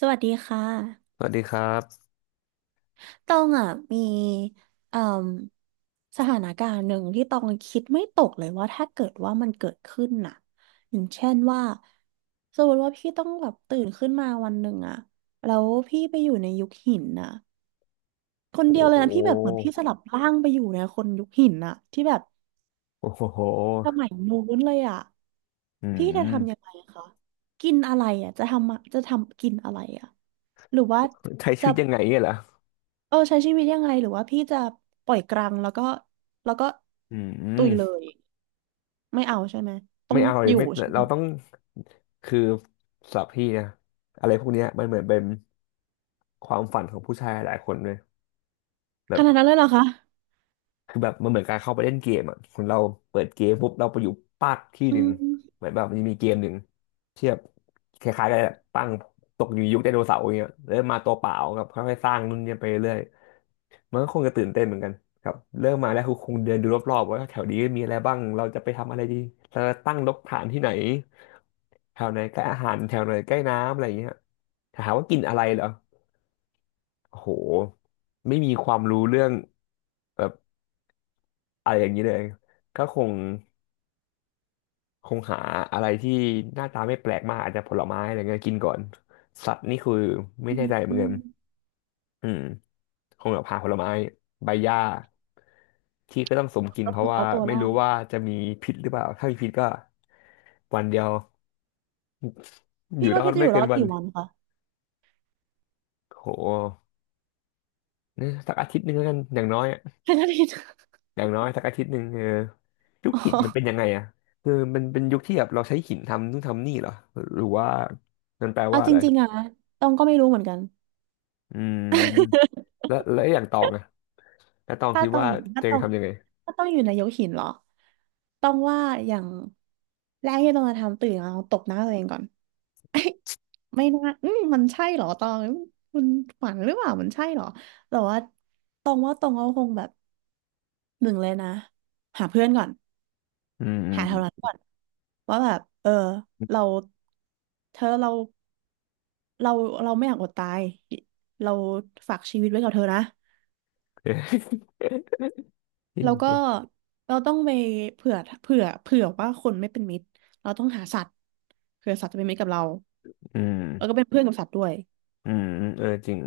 สวัสดีค่ะสวัสดีครับต้องอ่ะมีเอ่มสถานการณ์หนึ่งที่ต้องคิดไม่ตกเลยว่าถ้าเกิดว่ามันเกิดขึ้นน่ะอย่างเช่นว่าสมมติว่าพี่ต้องแบบตื่นขึ้นมาวันหนึ่งอ่ะแล้วพี่ไปอยู่ในยุคหินน่ะคนโอ้เดียวเลโยนะพี่แบบเหมือนหพี่สลับร่างไปอยู่ในคนยุคหินน่ะที่แบบโอ้โหสมัยนู้นเลยอ่ะอืพี่จะทำยังมไงคะกินอะไรอ่ะจะทำกินอะไรอ่ะหรือว่าใช้ชีจะ วิตยังไงเนี่ยเหรอเออใช้ชีวิตยังไงหรือว่าพี่จะปล่อยกลางแล้วก็แล้วก็อืตุยเลมยไม่เอาใช่ไหมต้อไม่งเอาเลอยยู่ไม่ใช่ไหมเราต้องคือสำหรับพี่นะอะไรพวกเนี้ยมันเหมือนเป็นความฝันของผู้ชายหลายคนเลยขแบบนาดนั้นเลยเหรอคะคือแบบมันเหมือนการเข้าไปเล่นเกมอ่ะคนเราเปิดเกมปุ๊บเราไปอยู่ปากที่หอืนึ่งมเหมือนแบบมันมีเกมหนึ่งที่แบบคล้ายๆกันแหละตั้งตกอยู่ยุคไดโนเสาร์อย่างเงี้ยแล้วมาตัวเปล่ากับค่อยๆสร้างนู่นเนี่ยไปเรื่อย มันก็คงจะตื่นเต้นเหมือนกันครับเริ่มมาแล้วคือคงเดินดูรอบๆว่าแถวนี้มีอะไรบ้าง เราจะไปทำอะไรดีเราจะตั้งรกฐานที่ไหนแถวไหนใกล้อาหารแถวไหนใกล้น้ำอะไรอย่างเงี้ยถามว่ากินอะไรเหรอโอ้โหไม่มีความรู้เรื่องแบบอะไรอย่างนี้เลย ก็คงคงหาอะไรที่หน้าตาไม่แปลกมากอาจจะผลไม้อะไรเงี้ยกินก่อน สัตว์นี่คือไม่อืแน่มใจเหมือือนกัมน อืมคงแบบหาผลไม้ใบหญ้าที่ก็ต้องสมกินก็เพคืราะอว่าเอาตัวรไม่อรู้ดว่าจะมีพิษหรือเปล่าถ้ามีพิษก็วันเดียวอพี่ยู่รว่าอดพี่จะอไม่ยู่เกิรอนดวันกี่วันคะโหเนี่ยสักอาทิตย์หนึ่งแล้วกันอย่างน้อยอะแค่นั้นเอง อย่างน้อยสักอาทิตย์หนึ่งเออยุคอ๋หินมันเป็นยัองไงอะคือมันเป็นยุคที่แบบเราใช้หินทำนู่นทำนี่เหรอหรือว่ามันแปลเอาว่าจอะไรริงๆอะตองก็ไม่รู้เหมือนกัน อืมแล้วแล้วไออย่างตองอะแล้วตอ งถ้าคิดตอว่างถ้าเจตงองทำยังไงถ้าต้องอยู่ในยกหินเหรอต้องว่าอย่างแรกที่ต้องจะทำตื่นมาองตบหน้าตัวเองก่อน เอ้ยไม่น่าอืมมันใช่เหรอตองคุณฝันหรือเปล่ามันใช่เหรอแต่ว่าตองว่าตองก็คงแบบหนึ่งเลยนะหาเพื่อนก่อนอืมอืม หาแถวนั้นก่อนว่าแบบเออเราเธอเราเราไม่อยากอดตายเราฝากชีวิตไว้กับเธอนะ แล้วก็เราต้องไปเผื่อเผื่อว่าคนไม่เป็นมิตรเราต้องหาสัตว์เผื่อสัตว์จะเป็นมิตรกับเราอืม แล้วก็เป็นเพื่อนกับสัตว์ด้วยอืมอืมเออจริง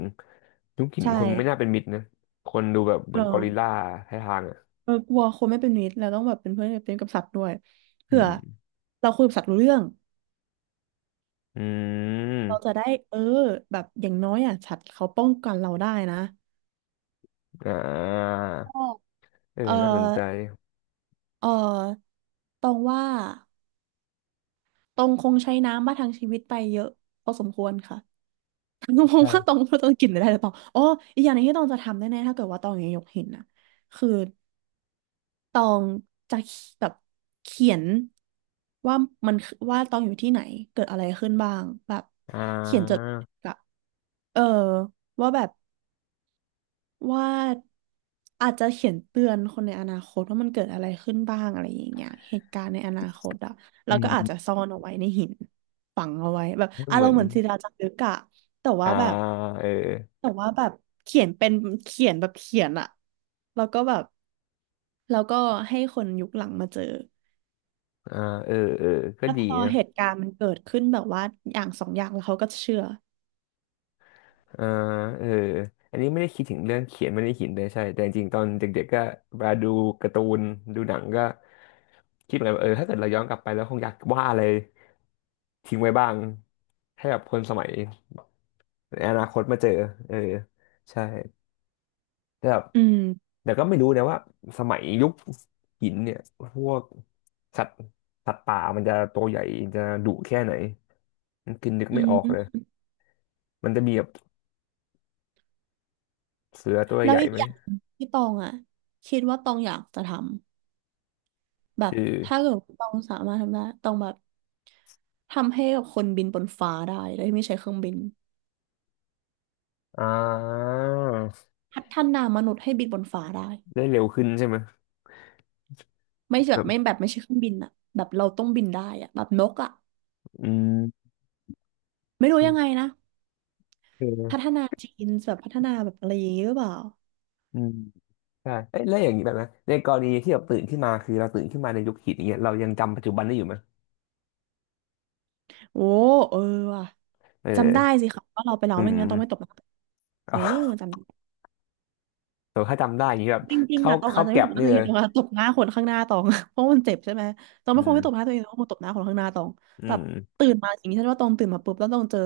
ยุคหินใช่คนไม่น่าเป็นมิตรนะคนดูแบบเหเอมือนกอริลลาอ ให้ทางอ่ะเออกลัวคนไม่เป็นมิตรเราต้องแบบเป็นเพื่อนเป็นกับสัตว์ด้วยอืเผื่อมเราคุยกับสัตว์รู้เรื่องอืเราจะมได้เออแบบอย่างน้อยอ่ะสัตว์เขาป้องกันเราได้นะอ่าเอเอออน่าสนใจเออตรงว่าตรงคงใช้น้ำมาทางชีวิตไปเยอะพอสมควรค่ะ ตรงว่าตรใช่งตรงกินได้หรือเปล่าอ๋ออีกอย่างหนึงที่ตองจะทำแน่ๆถ้าเกิดว่าตองยังยกหินนะคือ ตองจะแบบเขียนว่ามันคือว่าตองอยู่ที่ไหนเกิดอะไรขึ้นบ้างแบบอ่เขียนจดาแบบเออว่าแบบว่าอาจจะเขียนเตือนคนในอนาคตว่ามันเกิดอะไรขึ้นบ้างอะไรอย่างเงี้ยเหตุการณ์ในอนาคตอะแล้อืวก็อาจจะมซ่อนเอาไว้ในหินฝังเอาไว้แบบให้อาเหรมืมอณ์นเหมือนศิลาจารึกอะแต่อ่าว่าแบบเออแต่ว่าแบบเขียนเป็นเขียนแบบเขียนอะแล้วก็แบบแล้วก็ให้คนยุคหลังมาเจอ อ่าเออเออก็แล้วดีพอนะเหตุการณ์มันเกิดขึ้นแบบว่าอย่างสองอย่างแล้วเขาก็เชื่ออ่าเอออันนี้ไม่ได้คิดถึงเรื่องเขียนไม่ได้หินเลยใช่แต่จริงๆตอนเด็กๆก็เวลาดูการ์ตูนดูหนังก็คิดเหมือนกันว่าเออถ้าเกิดเราย้อนกลับไปแล้วคงอยากวาดอะไรทิ้งไว้บ้างให้แบบคนสมัย ในอนาคตมาเจอเออใช่แต่แบบอืมแต่ก็ไม่รู้นะว่าสมัยยุคหินเนี่ยพวกสัตว์สัตว์ป่ามันจะตัวใหญ่จะดุแค่ไหนมันคือนึกอืไม่ออกเลยมมันจะมีแบบเสือตัวแล้ใหวญ่อีกไหมอย่างที่ตองอ่ะคิดว่าตองอยากจะทำแบบคือถ้าเกิดตองสามารถทำได้ตองแบบทำให้กับคนบินบนฟ้าได้โดยไม่ใช้เครื่องบินอ่าพัฒนามนุษย์ให้บินบนฟ้าได้ได้เร็วขึ้นใช่ไหมไม่แบแบบไม่บแบบไม่ใช่เครื่องบินอ่ะแบบเราต้องบินได้อ่ะแบบนกอ่ะอืมไม่รู้ยังไงนะพัฒเออนาจีนแบบพัฒนาแบบอะไรอย่างงี้หรือเปล่าอืมใช่เอ้ยแล้วอย่างนี้แบบนะในกรณีที่แบบตื่นขึ้นมาคือเราตื่นขึ้นมาในยุคหินอย่างเงี้ยเรายังจำปัจจุบันได้อยู่ไหมโอ้เออว่ะเจำได้ออสิค่ะว่าเราไปแล้วอืไม่ม งั้นต้องไม่ตก เออ จแต่ถ้าจำได้อย่างนี้แบบำจริงๆเข้าอะตองอาเข้าจจะไม่แก็ตบบหน้านี่ตัวเลเองยตองอะตบหน้าคนข้างหน้าตอง เพราะมันเจ็บใช่ไหมตองอืไม่คงมไม่ตบหน้าตัวเองตองคงตบหน้าคนข้างหน้าตองอืแบบมตื่นมาอย่างนี้ฉันว่าตองตื่นมาปุ๊บแล้วตองเจอ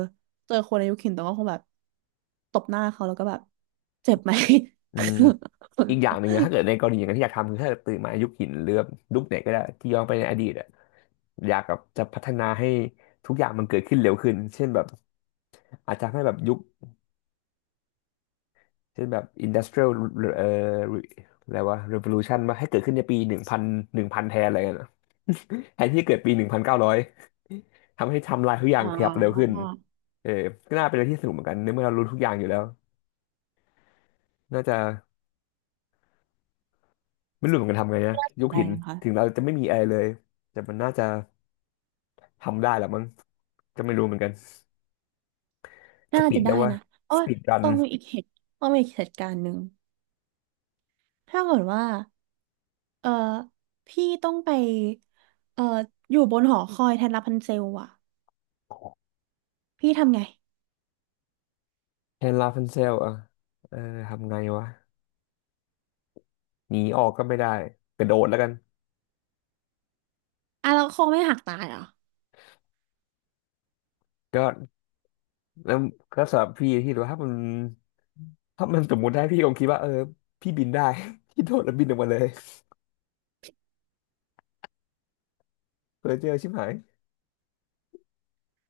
เจอคนอายุเข็นตองก็คงแบบตบหน้าเขาแล้วก็แบบเจ็บไหม อืมอีกอย่างหนึ่งนะถ้าเกิดในกรณีอย่างนั้นที่อยากทำคือถ้าเกิดตื่นมายุคหินหรือแบบยุคไหนก็ได้ที่ย้อนไปในอดีตอะอยากแบบจะพัฒนาให้ทุกอย่างมันเกิดขึ้นเร็วขึ้นเช่นแบบอาจจะให้แบบยุคเช่นแบบ industrial เอ่ออะไรวะ revolution มาให้เกิดขึ้นในปี1000หนึ่งพันแทนอะไรเงี้ยนะ แทนที่จะเกิดปี1900ทำให้ไทำลายทุกอ ย่าอ๋งอขยับเร็วขึ้นเออก็น่าเป็นอะไรที่สนุกเหมือนกันในเมื่อเรารู้ทุกอย่างอยู่แล้วน่าจะ ไม่รู้เหมือนกันทำไงนะยกได้หินนะคะถึงเราจะไม่มีอะไรเลยแต่มันน่าจะทำได้แหละมั้งก็ไม่รู้เหมือนกันสน่าปีจะดได้แล้วว่านะโอ้สยปีดรันต้องมีอีกเหตุต้องมีอีกเหตุการณ์หนึ่งถ้าเกิดว่าเออพี่ต้องไปเอออยู่บนหอคอยแทนรับพันเซลอะพี่ทำไง แฮนด์ลาฟันเซลอ่ะเออทำไงวะหนีออกก็ไม่ได้กระโดดแล้วกันอ่ะเราคงไม่หักตายเหรอก็แล้วก็สำหรับพี่ที่รูว่าถ้ามันถ้ามันสมมติได้พี่คงคิดว่าเออพี่บินได้ พี่โดดแล้วบินออกมาเลยเพอเจอชิบหาย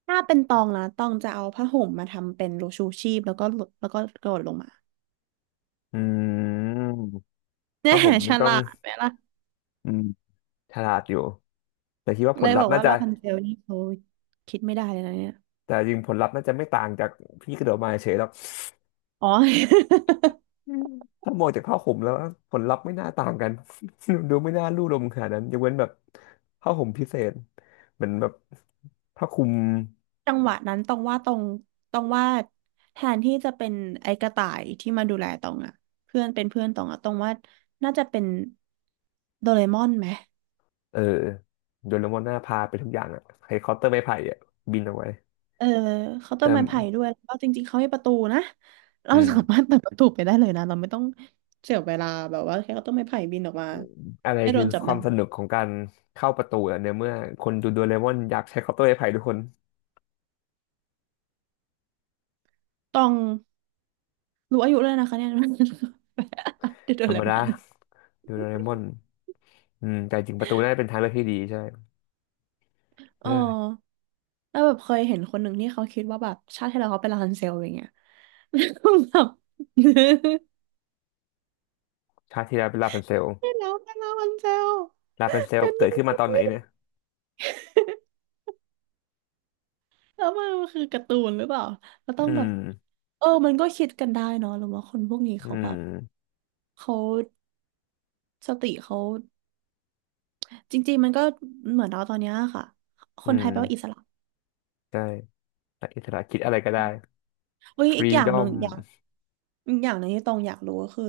ถ้าเป็นตองนะตองจะเอาผ้าห่มมาทำเป็นรูชูชีพแล้วก็หลดแล้วก็กระโดดลงมา อืมเนี่ถ้ายผมฉนี่ต้อลางดไหมล่ะอืมฉลาดอยู่แต่คิดว่าผเลลยลับพอธ์กน่าว่าจะลาพันเซลนี่เขาคิดไม่ได้เลยนะเนี่ยแต่จริงผลลัพธ์น่าจะไม่ต่างจากพี่กระโดดมาเฉยหรอก อ๋อ ถ้ามองจากผ้าห่มแล้วผลลัพธ์ไม่น่าต่างกัน ดูไม่น่าลู่ลมขนาดนั้นยกเว้นแบบผ้าห่มพิเศษเหมือนแบบผ้าคลุมจังหวะนั้นตองว่าตองตองว่าแทนที่จะเป็นไอ้กระต่ายที่มาดูแลตองอะเป็นเพื่อนตองอะตองว่าน่าจะเป็นโดเรมอนไหม เออโดเรมอนหน้าพาไปทุกอย่างอะไฮคอปเตอร์ไม้ไผ่อะบินเอาไว้เออเคาน์เตอแต่ร์ไม้ไผ่ด้วยแล้วก็จริงๆเขาให้ประตูนะเราอืสามามรถเปิดประตูไปได้เลยนะเราไม่ต้องเสียเวลาแบบว่าแค่เคาน์เตอร์ไม้ไผ่บินออกมาอะไรให้โดคือนจับควาได้มสนุกของการเข้าประตูอะเนี่ยเมื่อคนดูโดเรมอนอยากใช้คอปเตอร์ไม้ไผ่ทุกคนต้องรู้อายุเลยนะคะเนี่ย เดโดธรรเรมมดาอนดูโดเรมอนอืมแต่จริงประตูน่าจะเป็นทางเลือกที่ดีใช่เอเอออแล้วแบบเคยเห็นคนหนึ่งที่เขาคิดว่าแบบชาติที่แล้วเขาเป็นราพันเซลอย่างเงี้ย แล้วแบบ ชาติที่แล้วเป็นลาพันเซลที่แล้วเป็นราพันเซลลาพันเซลเป็นเกิยัดงขึ้นไง มาตอนไหนเนี่ยแล้วมันคือการ์ตูนหรือเปล่าเราต้อืองแบบม อมันก็คิดกันได้เนาะหรือว่าคนพวกนี้อืเขาแบบมเขาสติเขาจริงๆมันก็เหมือนเราตอนเนี้ยค่ะคอืนไทมยแปลว่าอิสระใช่อิสระคิดอะไรก็ได้เฮ้ยฟอีรีกอย่าดงอหนึ่งมอย่างอีกอย่างหนึ่งที่ตองอยากรู้ก็คือ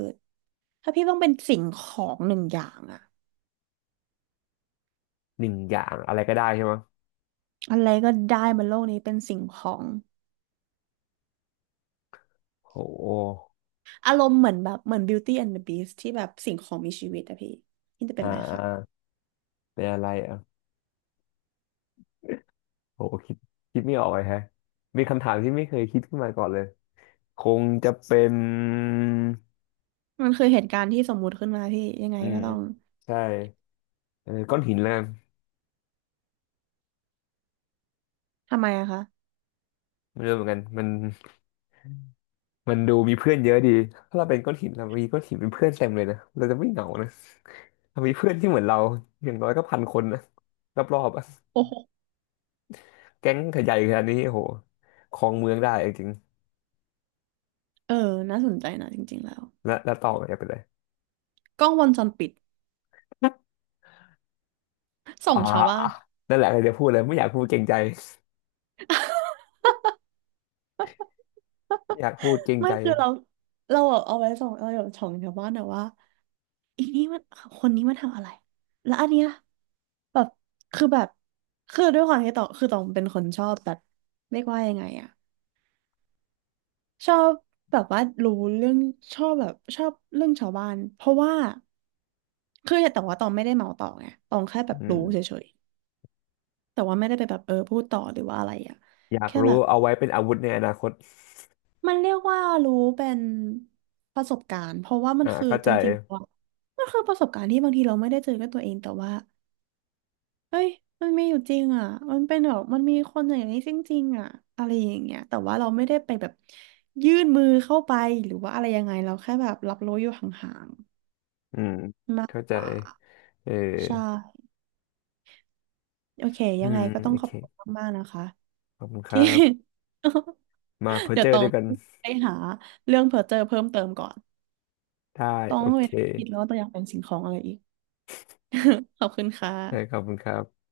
ถ้าพี่ต้องเป็นสิ่งของหนึ่งอย่างอะหนึ่งอย่างอะไรก็ได้ใช่ไหมอะไรก็ได้บนโลกนี้เป็นสิ่งของโหอารมณ์เหมือนแบบเหมือน Beauty and the Beast ที่แบบสิ่งของมีชีวิตอะพี่พี่จะเป็อ่านอะไรอ่าคะเป็นอะไรอ่ะโหคิดคิดไม่ออกเลยแฮะมีคำถามที่ไม่เคยคิดขึ้นมาก่อนเลยคงจะเป็นมันคือเหตุการณ์ที่สมมุติขึ้นมาพี่ยังไงอืก็มต้องใช่เออก้อนหินแล้วกันทำไมอะคะ ไม่รู้เหมือนกันมันมันดูมีเพื่อนเยอะดีถ้าเราเป็นก้อนหินเรามีก้อนหินเป็นเพื่อนเต็มเลยนะเราจะไม่เหงานะเรามีเพื่อนที่เหมือนเราอย่างน้อยก็1000 คนนะรอบๆอะ แก๊งขยายขนาดนี้โอ้โหครองเมืองได้จริงเออน่าสนใจนะจริงๆแล้วๆแล้วแล้วต่อจะไปเลยกล้องวงจรปิดส่ออ่างชาวบ้านนั่นแหละกจะพูดเลยไม่อยากพูดเกรงใจไม่อยากพูดเกรงไม่ใจคือเราเราแบบเอาไว้ส่องเราแบบส่องชาวบ้านอะว่าอีนี่มันคนนี้มันทำอะไรแล้วอันเนี้ยแบบคือแบบคือด้วยความที่ตองคือตองเป็นคนชอบแบบเรียกว่ายังไงอะชอบแบบว่ารู้เรื่องชอบแบบชอบเรื่องชาวบ้านเพราะว่าคือแต่ว่าตองไม่ได้เมาต่อไงตองแค่แบบอืรู้เฉมยๆแต่ว่าไม่ได้ไปแบบพูดต่อหรือว่าอะไรอะอยากแค่แบรู้บ เอาไว้เป็นอาวุธในอนาคตมันเรียกว่ารู้เป็นประสบการณ์เพราะว่ามันอ่าคือเข้าจใจริงๆว่ามันคือประสบการณ์ที่บางทีเราไม่ได้เจอกับตัวเองแต่ว่าเฮ้ยมันมีอยู่จริงอ่ะมันเป็นแบบมันมีคนอย่างนี้จริงๆอ่ะอะไรอย่างเงี้ยแต่ว่าเราไม่ได้ไปแบบยื่นมือเข้าไปหรือว่าอะไรยังไงเราแค่แบบรับรู้อยู่ห่างอืมๆมากเข้าใจกว่าเออใช่โอเคอืยังไงมก็ต้องโอขเคอบคุณมากๆนะคะขอบคุณครัที่ บ มาเพอเดี๋ยเจวอต้ร์อด้งวยกันไปหาเรื่องเพอเจอเพิ่มเติมก่อน ได้ต้อโองไปเคคิดแล้วว่าตัวอยากเป็นสิ่งของอะไรอีก ขอบคุณค่ะได้ขอบคุณครับ